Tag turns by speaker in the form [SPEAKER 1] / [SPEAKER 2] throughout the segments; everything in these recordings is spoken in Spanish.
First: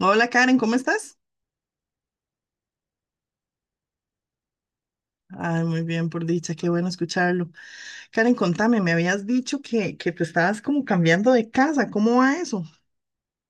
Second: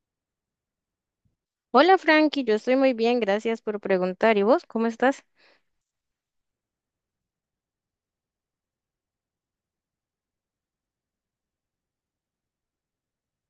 [SPEAKER 1] Hola Karen, ¿cómo estás?
[SPEAKER 2] Hola Frankie, yo estoy muy bien, gracias por preguntar. ¿Y vos cómo estás?
[SPEAKER 1] Ay, muy bien, por dicha, qué bueno escucharlo. Karen, contame, me habías dicho que te estabas como cambiando de casa, ¿cómo va eso?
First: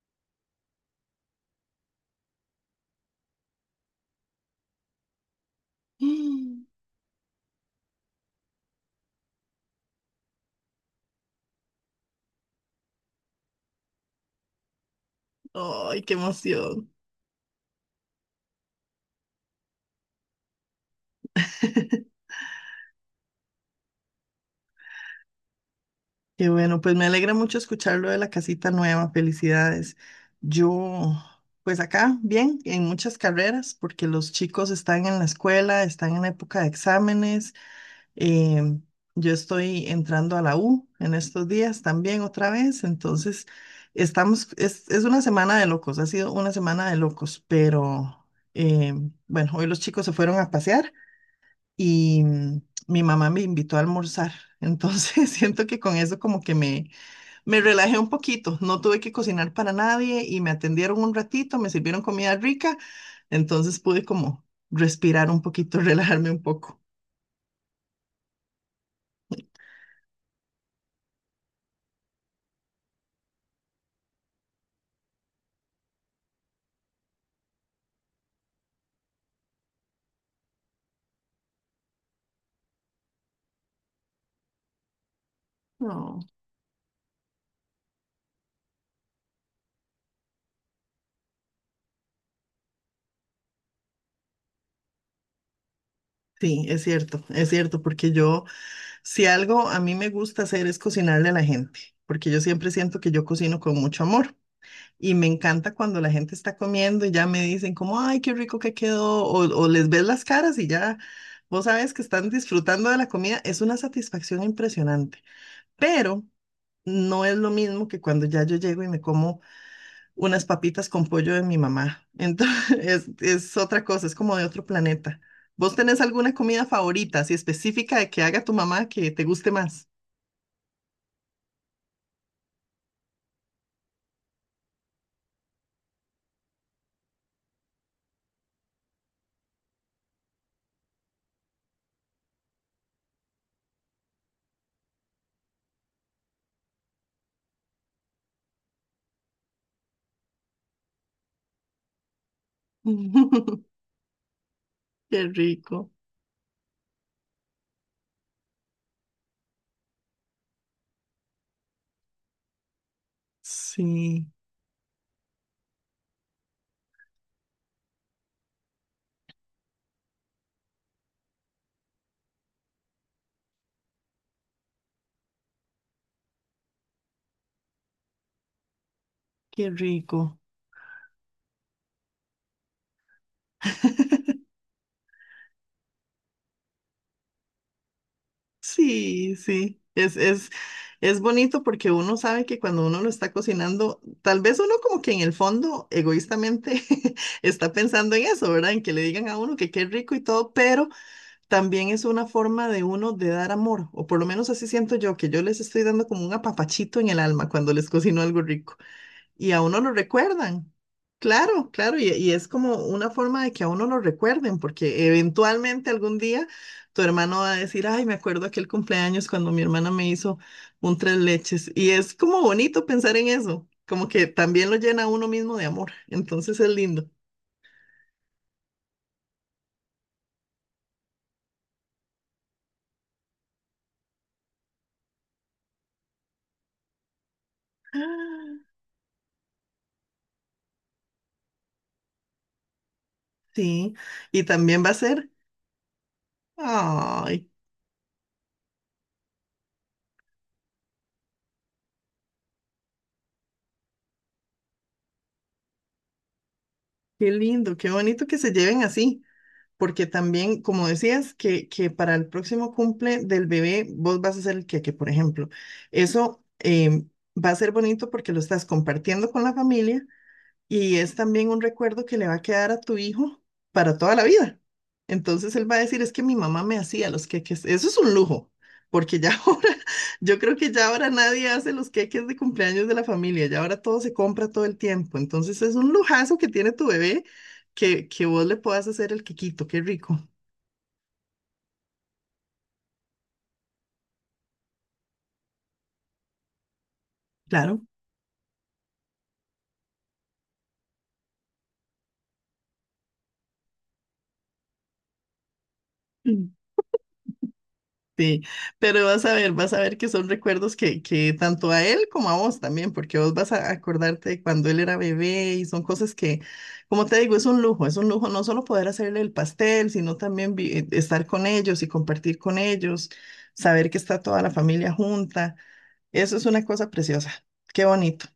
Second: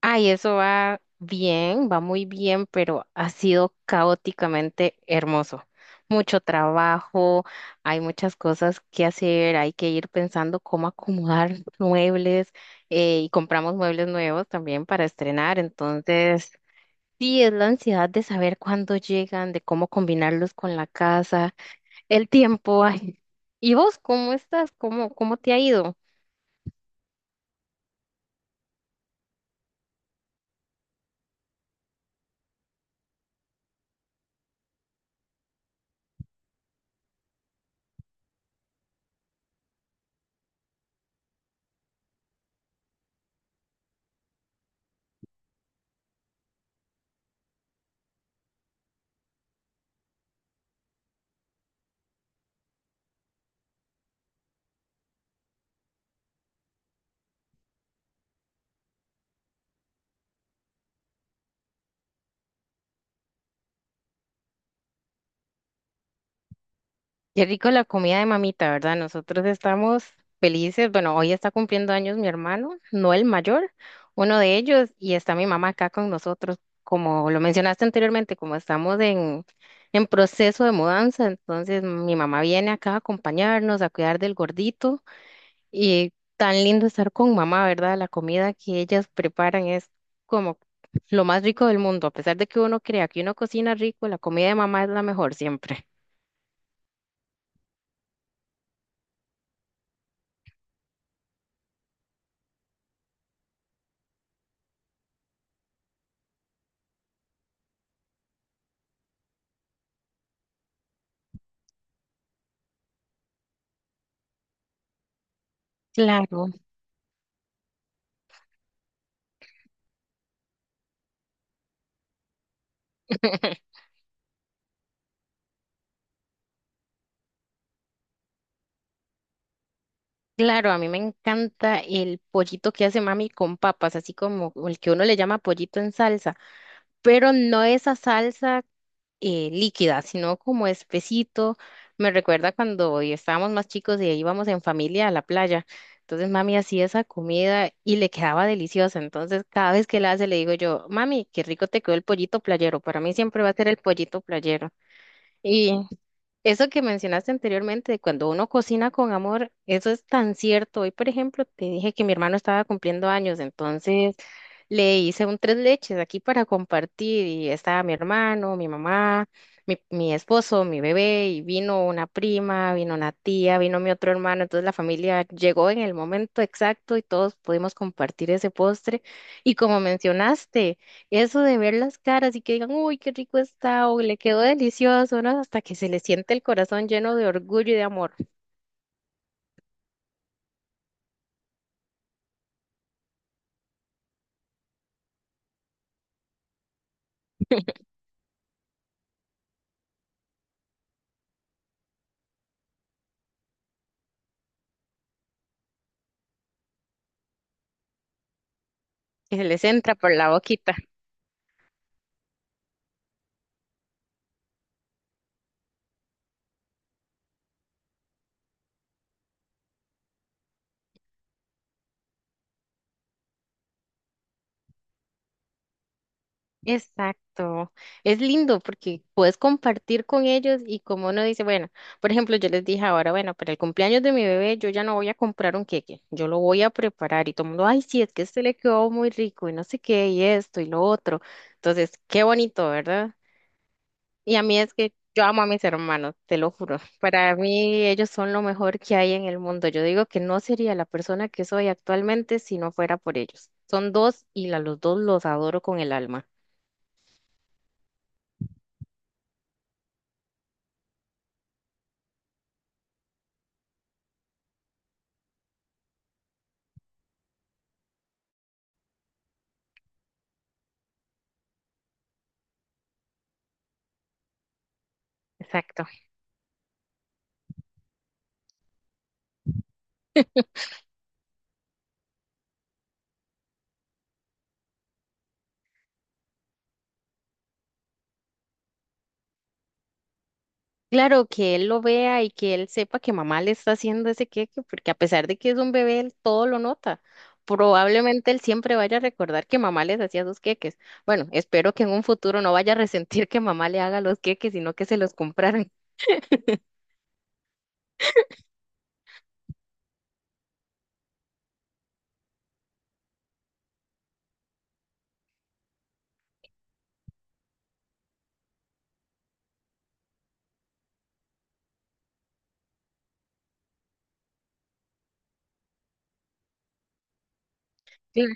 [SPEAKER 2] Ay, eso va bien, va muy bien, pero ha sido caóticamente hermoso. Mucho
[SPEAKER 1] Mm.
[SPEAKER 2] trabajo, hay muchas cosas que hacer, hay que ir pensando cómo acomodar muebles y compramos muebles nuevos también para estrenar.
[SPEAKER 1] Ay, qué
[SPEAKER 2] Entonces,
[SPEAKER 1] emoción.
[SPEAKER 2] sí, es la ansiedad de saber cuándo llegan, de cómo combinarlos con la casa, el tiempo. Ay. ¿Y vos cómo estás? ¿Cómo te ha ido?
[SPEAKER 1] Qué bueno, pues me alegra mucho escucharlo de la casita nueva, felicidades. Yo, pues acá, bien, en muchas carreras, porque los chicos están en la escuela, están en época de exámenes. Eh, yo estoy entrando a la U en estos días también otra vez, entonces estamos, es una semana de locos, ha sido una semana de locos, pero eh, bueno, hoy los chicos se fueron a pasear y mi mamá me invitó a almorzar, entonces siento que con eso como que me relajé un poquito, no tuve que cocinar para nadie y me atendieron un ratito, me sirvieron comida rica, entonces pude como respirar un poquito, relajarme un poco.
[SPEAKER 2] Qué rico la comida de mamita, ¿verdad? Nosotros estamos felices. Bueno, hoy está cumpliendo años mi hermano, no el mayor, uno de ellos, y está mi mamá acá con nosotros. Como lo mencionaste anteriormente, como estamos en proceso de mudanza, entonces mi mamá viene acá a acompañarnos, a cuidar del gordito. Y tan lindo estar con mamá, ¿verdad? La comida que ellas preparan es como lo más rico del mundo. A pesar de que uno crea que uno cocina rico, la comida de mamá es la mejor siempre.
[SPEAKER 1] Sí, es cierto, porque yo, si algo a mí me gusta hacer es cocinarle a la gente, porque yo siempre siento que yo cocino con mucho amor y me encanta cuando la gente está comiendo y ya me dicen como, ay, qué rico que quedó, o les ves las caras y ya vos sabes que están disfrutando de la comida, es una satisfacción impresionante, pero
[SPEAKER 2] Claro.
[SPEAKER 1] no es lo mismo que cuando ya yo llego y me como unas papitas con pollo de mi mamá. Entonces, es otra cosa, es como de otro planeta. ¿Vos tenés alguna comida favorita, así específica de que haga tu mamá que te guste más?
[SPEAKER 2] Claro, a mí me encanta el pollito que hace mami con papas, así como el que uno le llama pollito en salsa, pero no esa salsa líquida, sino como espesito. Me recuerda cuando estábamos más chicos y íbamos en familia a la playa. Entonces mami hacía esa comida y le quedaba deliciosa. Entonces cada vez que la hace le digo yo, mami, qué rico te quedó el pollito playero. Para mí siempre va a ser el pollito playero.
[SPEAKER 1] Qué rico.
[SPEAKER 2] Eso que mencionaste anteriormente, de cuando uno cocina con amor, eso es tan cierto. Hoy, por ejemplo, te dije que mi hermano estaba cumpliendo años, entonces
[SPEAKER 1] Sí,
[SPEAKER 2] le hice un tres leches aquí para compartir y estaba mi hermano, mi mamá, mi esposo, mi bebé y vino una prima, vino una tía, vino mi otro hermano. Entonces la familia llegó en el momento exacto y todos pudimos compartir ese postre. Y
[SPEAKER 1] qué
[SPEAKER 2] como
[SPEAKER 1] rico.
[SPEAKER 2] mencionaste, eso de ver las caras y que digan, uy, qué rico está o le quedó delicioso, ¿no? Hasta que se les siente el corazón lleno de orgullo y de amor,
[SPEAKER 1] Sí, sí. Es bonito porque uno sabe que cuando uno lo está cocinando, tal vez uno como que en el fondo, egoístamente, está pensando en eso, ¿verdad? En que le digan a uno que qué rico y todo, pero también es una forma de uno de dar amor, o por lo menos así siento yo, que yo les estoy dando como un apapachito en el alma cuando les cocino algo rico
[SPEAKER 2] que se
[SPEAKER 1] y a
[SPEAKER 2] les
[SPEAKER 1] uno lo
[SPEAKER 2] entra por la
[SPEAKER 1] recuerdan.
[SPEAKER 2] boquita.
[SPEAKER 1] Claro, claro, y es como una forma de que a uno lo recuerden, porque eventualmente algún día tu hermano va a decir, ay, me acuerdo aquel cumpleaños cuando mi hermana me hizo un tres leches, y es como bonito pensar en eso, como que también lo llena a uno mismo de amor, entonces es lindo.
[SPEAKER 2] Exacto. Es lindo porque puedes compartir con ellos y como uno dice, bueno, por ejemplo, yo les dije ahora, bueno, para el cumpleaños de mi bebé yo ya no voy a comprar un queque, yo lo voy a preparar y todo el mundo, ay, sí, es que este le quedó muy rico y no sé qué y esto y lo otro. Entonces, qué bonito, ¿verdad?
[SPEAKER 1] Sí,
[SPEAKER 2] Y a
[SPEAKER 1] y
[SPEAKER 2] mí es
[SPEAKER 1] también va
[SPEAKER 2] que
[SPEAKER 1] a
[SPEAKER 2] yo
[SPEAKER 1] ser,
[SPEAKER 2] amo a mis hermanos, te lo juro. Para
[SPEAKER 1] ay,
[SPEAKER 2] mí ellos son lo mejor que hay en el mundo. Yo digo que no sería la persona que soy actualmente si no fuera por ellos. Son dos y a los dos los adoro con el alma.
[SPEAKER 1] qué lindo, qué bonito que se lleven así, porque también, como decías, que para el próximo cumple del bebé vos vas a ser el queque, por ejemplo. Eso va a ser bonito porque lo estás compartiendo con la familia y es también un recuerdo que le va a quedar a tu hijo para toda la vida. Entonces él va a
[SPEAKER 2] Exacto.
[SPEAKER 1] decir, es que mi mamá me hacía los queques. Eso es un lujo, porque ya ahora, yo creo que ya ahora nadie hace los queques de cumpleaños de la familia, ya ahora todo se compra todo el tiempo. Entonces es un lujazo que tiene tu bebé que vos le puedas hacer el quequito, qué rico.
[SPEAKER 2] Claro, que él lo vea y que él sepa que mamá le está haciendo ese queque, porque a pesar de que es un bebé, él todo lo nota.
[SPEAKER 1] Claro.
[SPEAKER 2] Probablemente él siempre vaya a recordar que mamá les hacía sus queques. Bueno, espero que en un futuro no vaya a resentir que mamá le haga los queques, sino que se los compraran.
[SPEAKER 1] Sí, pero vas a ver que son recuerdos que tanto a él como a vos también, porque vos vas a acordarte de cuando él era bebé y son cosas que, como te digo, es un lujo no solo poder hacerle el pastel, sino también estar con ellos y compartir con ellos, saber que está toda la familia junta. Eso es una cosa preciosa. Qué bonito.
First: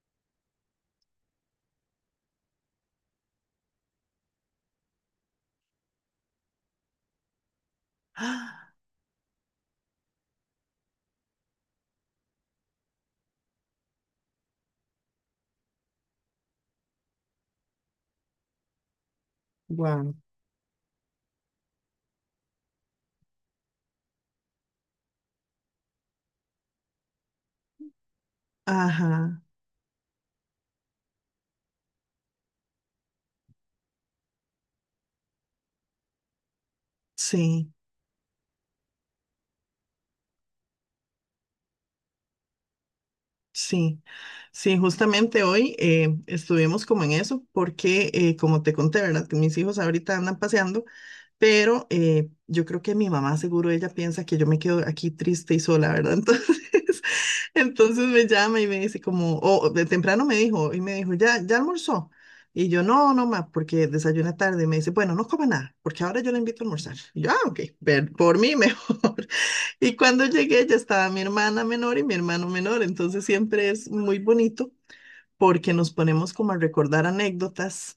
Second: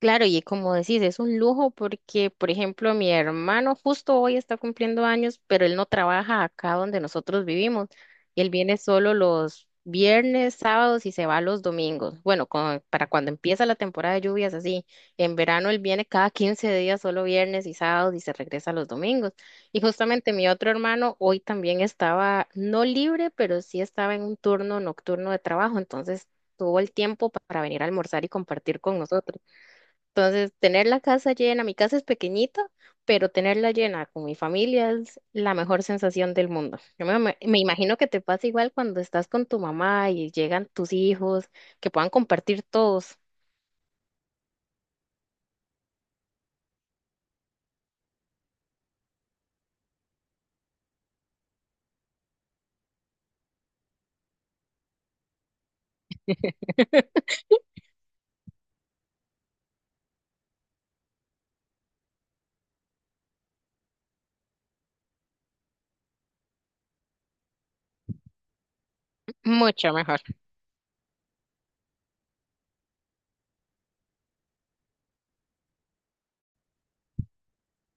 [SPEAKER 2] Claro, y como decís, es un lujo porque, por ejemplo, mi hermano justo hoy está cumpliendo años, pero él no trabaja acá donde nosotros vivimos. Él
[SPEAKER 1] Ah,
[SPEAKER 2] viene solo los viernes, sábados y se va los domingos. Bueno, para cuando empieza la temporada de lluvias, así. En verano él viene cada 15 días, solo viernes y sábados y se regresa los domingos. Y
[SPEAKER 1] wow.
[SPEAKER 2] justamente mi otro hermano hoy también estaba, no libre, pero sí estaba en un turno nocturno de trabajo, entonces tuvo el tiempo para venir a almorzar y compartir con nosotros.
[SPEAKER 1] Ajá,
[SPEAKER 2] Entonces, tener la casa llena, mi casa es pequeñita, pero tenerla llena con mi familia es la mejor sensación del mundo. Yo me
[SPEAKER 1] sí.
[SPEAKER 2] imagino que te pasa igual cuando estás con tu mamá y llegan tus hijos, que puedan compartir todos.
[SPEAKER 1] Sí, sí, justamente hoy estuvimos como en eso, porque como te conté, ¿verdad? Que mis hijos ahorita andan paseando, pero yo creo que mi mamá seguro ella piensa que yo me quedo aquí triste y sola, ¿verdad? Entonces, entonces me llama y me dice como, o de temprano me dijo, y me dijo, ¿ya, ya almorzó? Y yo, no, no, ma, porque desayuné tarde. Y me dice, bueno, no coma nada, porque ahora yo la invito a almorzar. Y yo, ah, ok, ver- por mí mejor.
[SPEAKER 2] Mucho
[SPEAKER 1] Y
[SPEAKER 2] mejor.
[SPEAKER 1] cuando llegué ya estaba mi hermana menor y mi hermano menor, entonces siempre es muy bonito porque nos ponemos como a recordar anécdotas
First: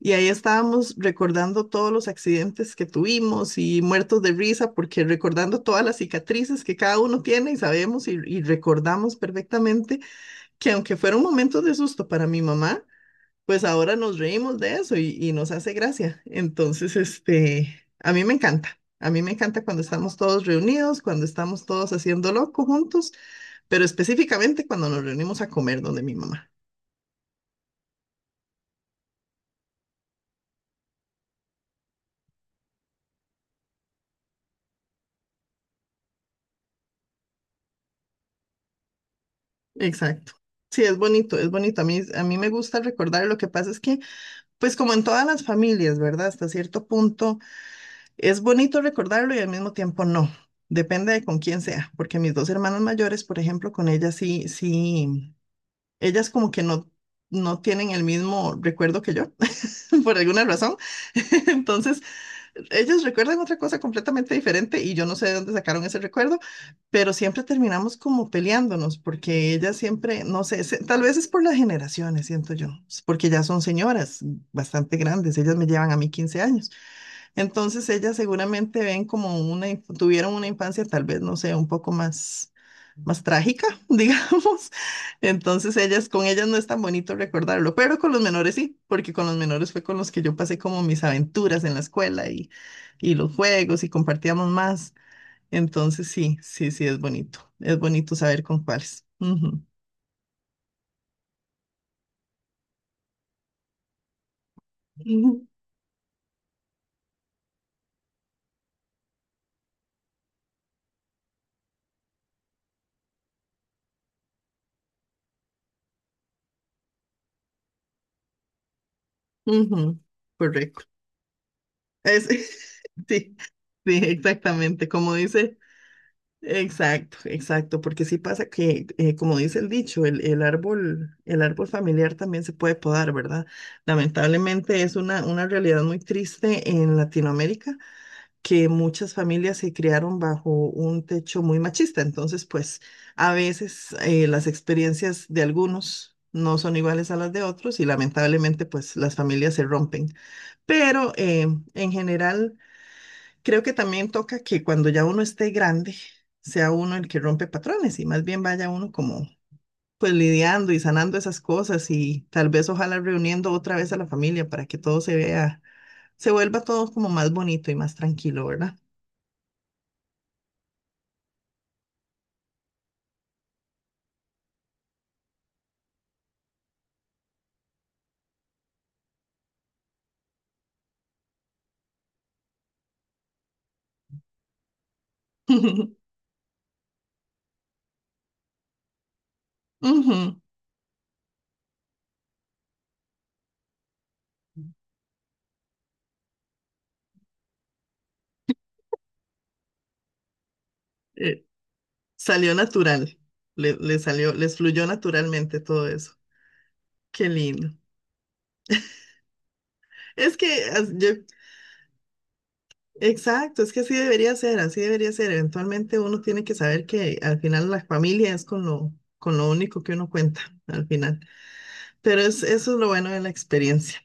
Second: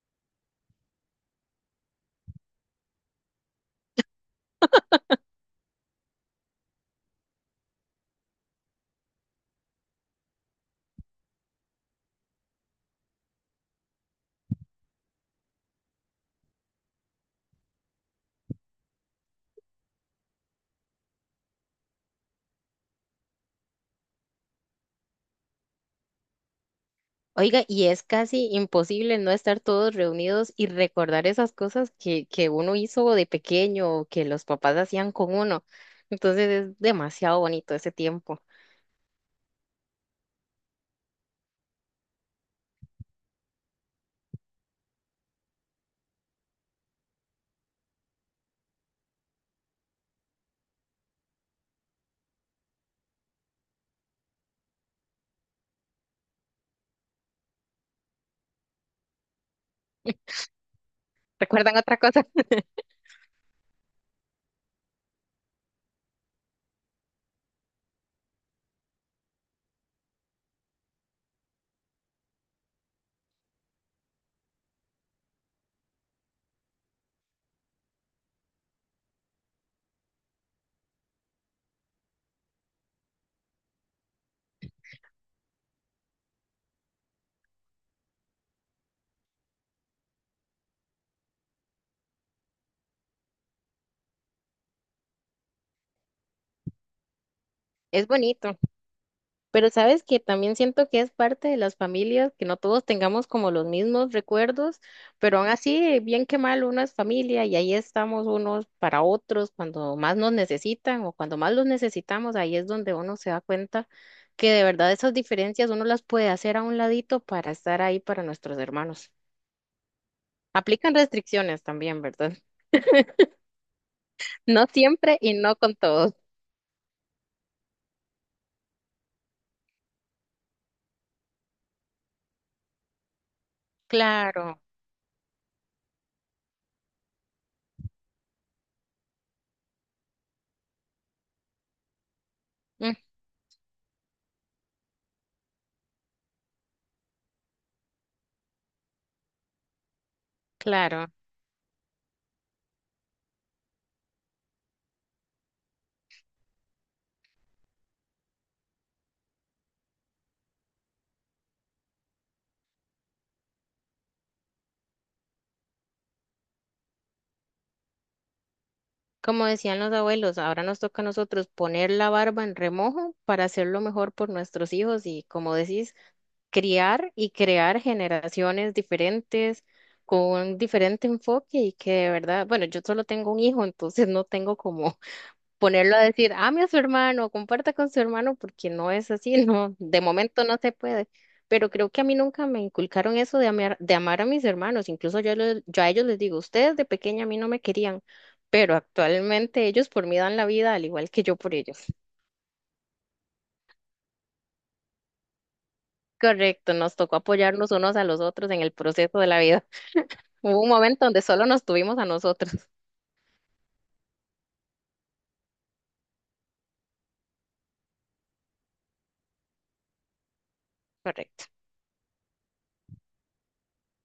[SPEAKER 1] y ahí estábamos recordando todos los accidentes que tuvimos y muertos de risa porque recordando todas las cicatrices que cada uno tiene y sabemos y recordamos perfectamente que aunque fueron momentos de susto para mi mamá, pues ahora nos reímos de eso y nos hace gracia. Entonces, este, a mí me encanta. A mí me encanta cuando estamos todos reunidos, cuando estamos todos haciendo loco juntos, pero específicamente cuando nos reunimos a comer donde mi mamá.
[SPEAKER 2] Oiga, y es casi imposible no estar todos reunidos y recordar esas cosas que uno hizo de pequeño o que los papás hacían con uno. Entonces es demasiado bonito ese tiempo.
[SPEAKER 1] Exacto. Sí, es bonito, es bonito. A mí me gusta recordar. Lo que pasa es que, pues como en todas las familias, ¿verdad? Hasta cierto punto es bonito recordarlo y al mismo tiempo no. Depende de con quién sea, porque mis dos hermanas mayores, por ejemplo, con ellas sí, sí. Ellas como que no, no tienen el mismo recuerdo que yo, por alguna razón.
[SPEAKER 2] ¿Recuerdan otra
[SPEAKER 1] Entonces,
[SPEAKER 2] cosa?
[SPEAKER 1] ellas recuerdan otra cosa completamente diferente y yo no sé de dónde sacaron ese recuerdo, pero siempre terminamos como peleándonos porque ellas siempre, no sé, se- tal vez es por las generaciones, siento yo, es porque ya son señoras bastante grandes, ellas me llevan a mí 15 años. Entonces, ellas seguramente ven como una, inf- tuvieron una infancia tal vez, no sé, un poco más más trágica, digamos. Entonces ellas, con ellas no es tan bonito recordarlo, pero con los menores sí, porque con los menores fue con los que yo pasé como mis aventuras en la escuela y los juegos y compartíamos más. Entonces sí, sí, sí, es bonito. Es
[SPEAKER 2] Es
[SPEAKER 1] bonito saber
[SPEAKER 2] bonito.
[SPEAKER 1] con cuáles. Ujú,
[SPEAKER 2] Pero sabes que también siento que es parte de las familias, que no todos tengamos como los mismos recuerdos, pero
[SPEAKER 1] ujú,
[SPEAKER 2] aún así, bien que mal, uno es familia y ahí estamos unos para otros cuando más nos necesitan o cuando más los necesitamos, ahí es donde uno se da cuenta que de verdad esas diferencias uno las puede hacer a un ladito para estar ahí para nuestros hermanos.
[SPEAKER 1] ujú, correcto.
[SPEAKER 2] Aplican restricciones también,
[SPEAKER 1] Es,
[SPEAKER 2] ¿verdad?
[SPEAKER 1] sí, sí,
[SPEAKER 2] No
[SPEAKER 1] exactamente. Como
[SPEAKER 2] siempre y no
[SPEAKER 1] dice.
[SPEAKER 2] con todos.
[SPEAKER 1] Exacto, exacto, porque sí pasa que, como dice el dicho, el árbol familiar también se puede podar, ¿verdad?
[SPEAKER 2] Claro,
[SPEAKER 1] Lamentablemente es una realidad muy triste en Latinoamérica, que muchas familias se criaron bajo un techo muy machista, entonces pues
[SPEAKER 2] mm,
[SPEAKER 1] a veces las experiencias de algunos no son iguales a las de otros y lamentablemente pues las familias se rompen,
[SPEAKER 2] claro.
[SPEAKER 1] pero en general... Creo que también toca que cuando ya uno esté grande, sea uno el que rompe patrones y más bien vaya uno como pues lidiando y sanando esas cosas y tal vez ojalá reuniendo otra vez a la familia para que todo se vea, se vuelva todo como más bonito y más tranquilo, ¿verdad?
[SPEAKER 2] Como decían los abuelos, ahora nos toca a nosotros poner la barba en remojo para hacerlo mejor por nuestros hijos y, como decís, criar y crear generaciones diferentes con un diferente enfoque y que de verdad, bueno, yo solo tengo un hijo, entonces no tengo como ponerlo a decir, ame a su hermano, comparta con su hermano, porque no es así, no, de
[SPEAKER 1] Ujú.
[SPEAKER 2] momento no se puede. Pero creo que a mí nunca me inculcaron eso de amar a mis hermanos. Incluso yo, yo a ellos les digo, ustedes de pequeña a mí no me querían, pero actualmente ellos por mí dan la vida, al igual que yo
[SPEAKER 1] Eh,
[SPEAKER 2] por ellos.
[SPEAKER 1] Salió natural, le salió, les fluyó naturalmente todo eso.
[SPEAKER 2] Correcto, nos tocó
[SPEAKER 1] Qué lindo.
[SPEAKER 2] apoyarnos unos a los otros en el proceso de la vida.
[SPEAKER 1] Es
[SPEAKER 2] Hubo
[SPEAKER 1] que
[SPEAKER 2] un
[SPEAKER 1] as-
[SPEAKER 2] momento
[SPEAKER 1] yo
[SPEAKER 2] donde solo nos tuvimos a nosotros.
[SPEAKER 1] exacto, es que así debería ser, así debería ser. Eventualmente uno tiene que saber que al final la familia es con lo único que uno cuenta al final.
[SPEAKER 2] Correcto.
[SPEAKER 1] Pero es, eso es lo bueno de la experiencia.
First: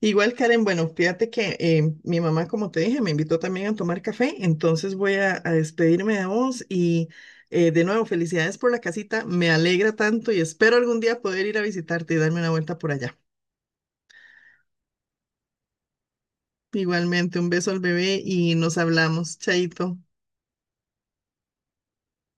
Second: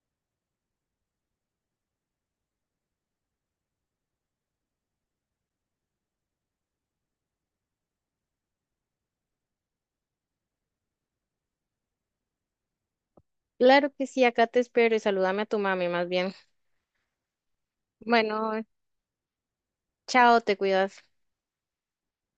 [SPEAKER 1] Igual, Karen, bueno, fíjate que mi mamá, como te dije, me invitó también a tomar café, entonces voy a despedirme de vos y de nuevo, felicidades por la casita, me alegra tanto y espero algún día poder ir a visitarte y darme una vuelta por allá.
[SPEAKER 2] Claro que sí, acá te espero y salúdame a tu mami más bien.
[SPEAKER 1] Igualmente, un beso al bebé
[SPEAKER 2] Bueno,
[SPEAKER 1] y nos hablamos, chaito.
[SPEAKER 2] chao, te cuidas.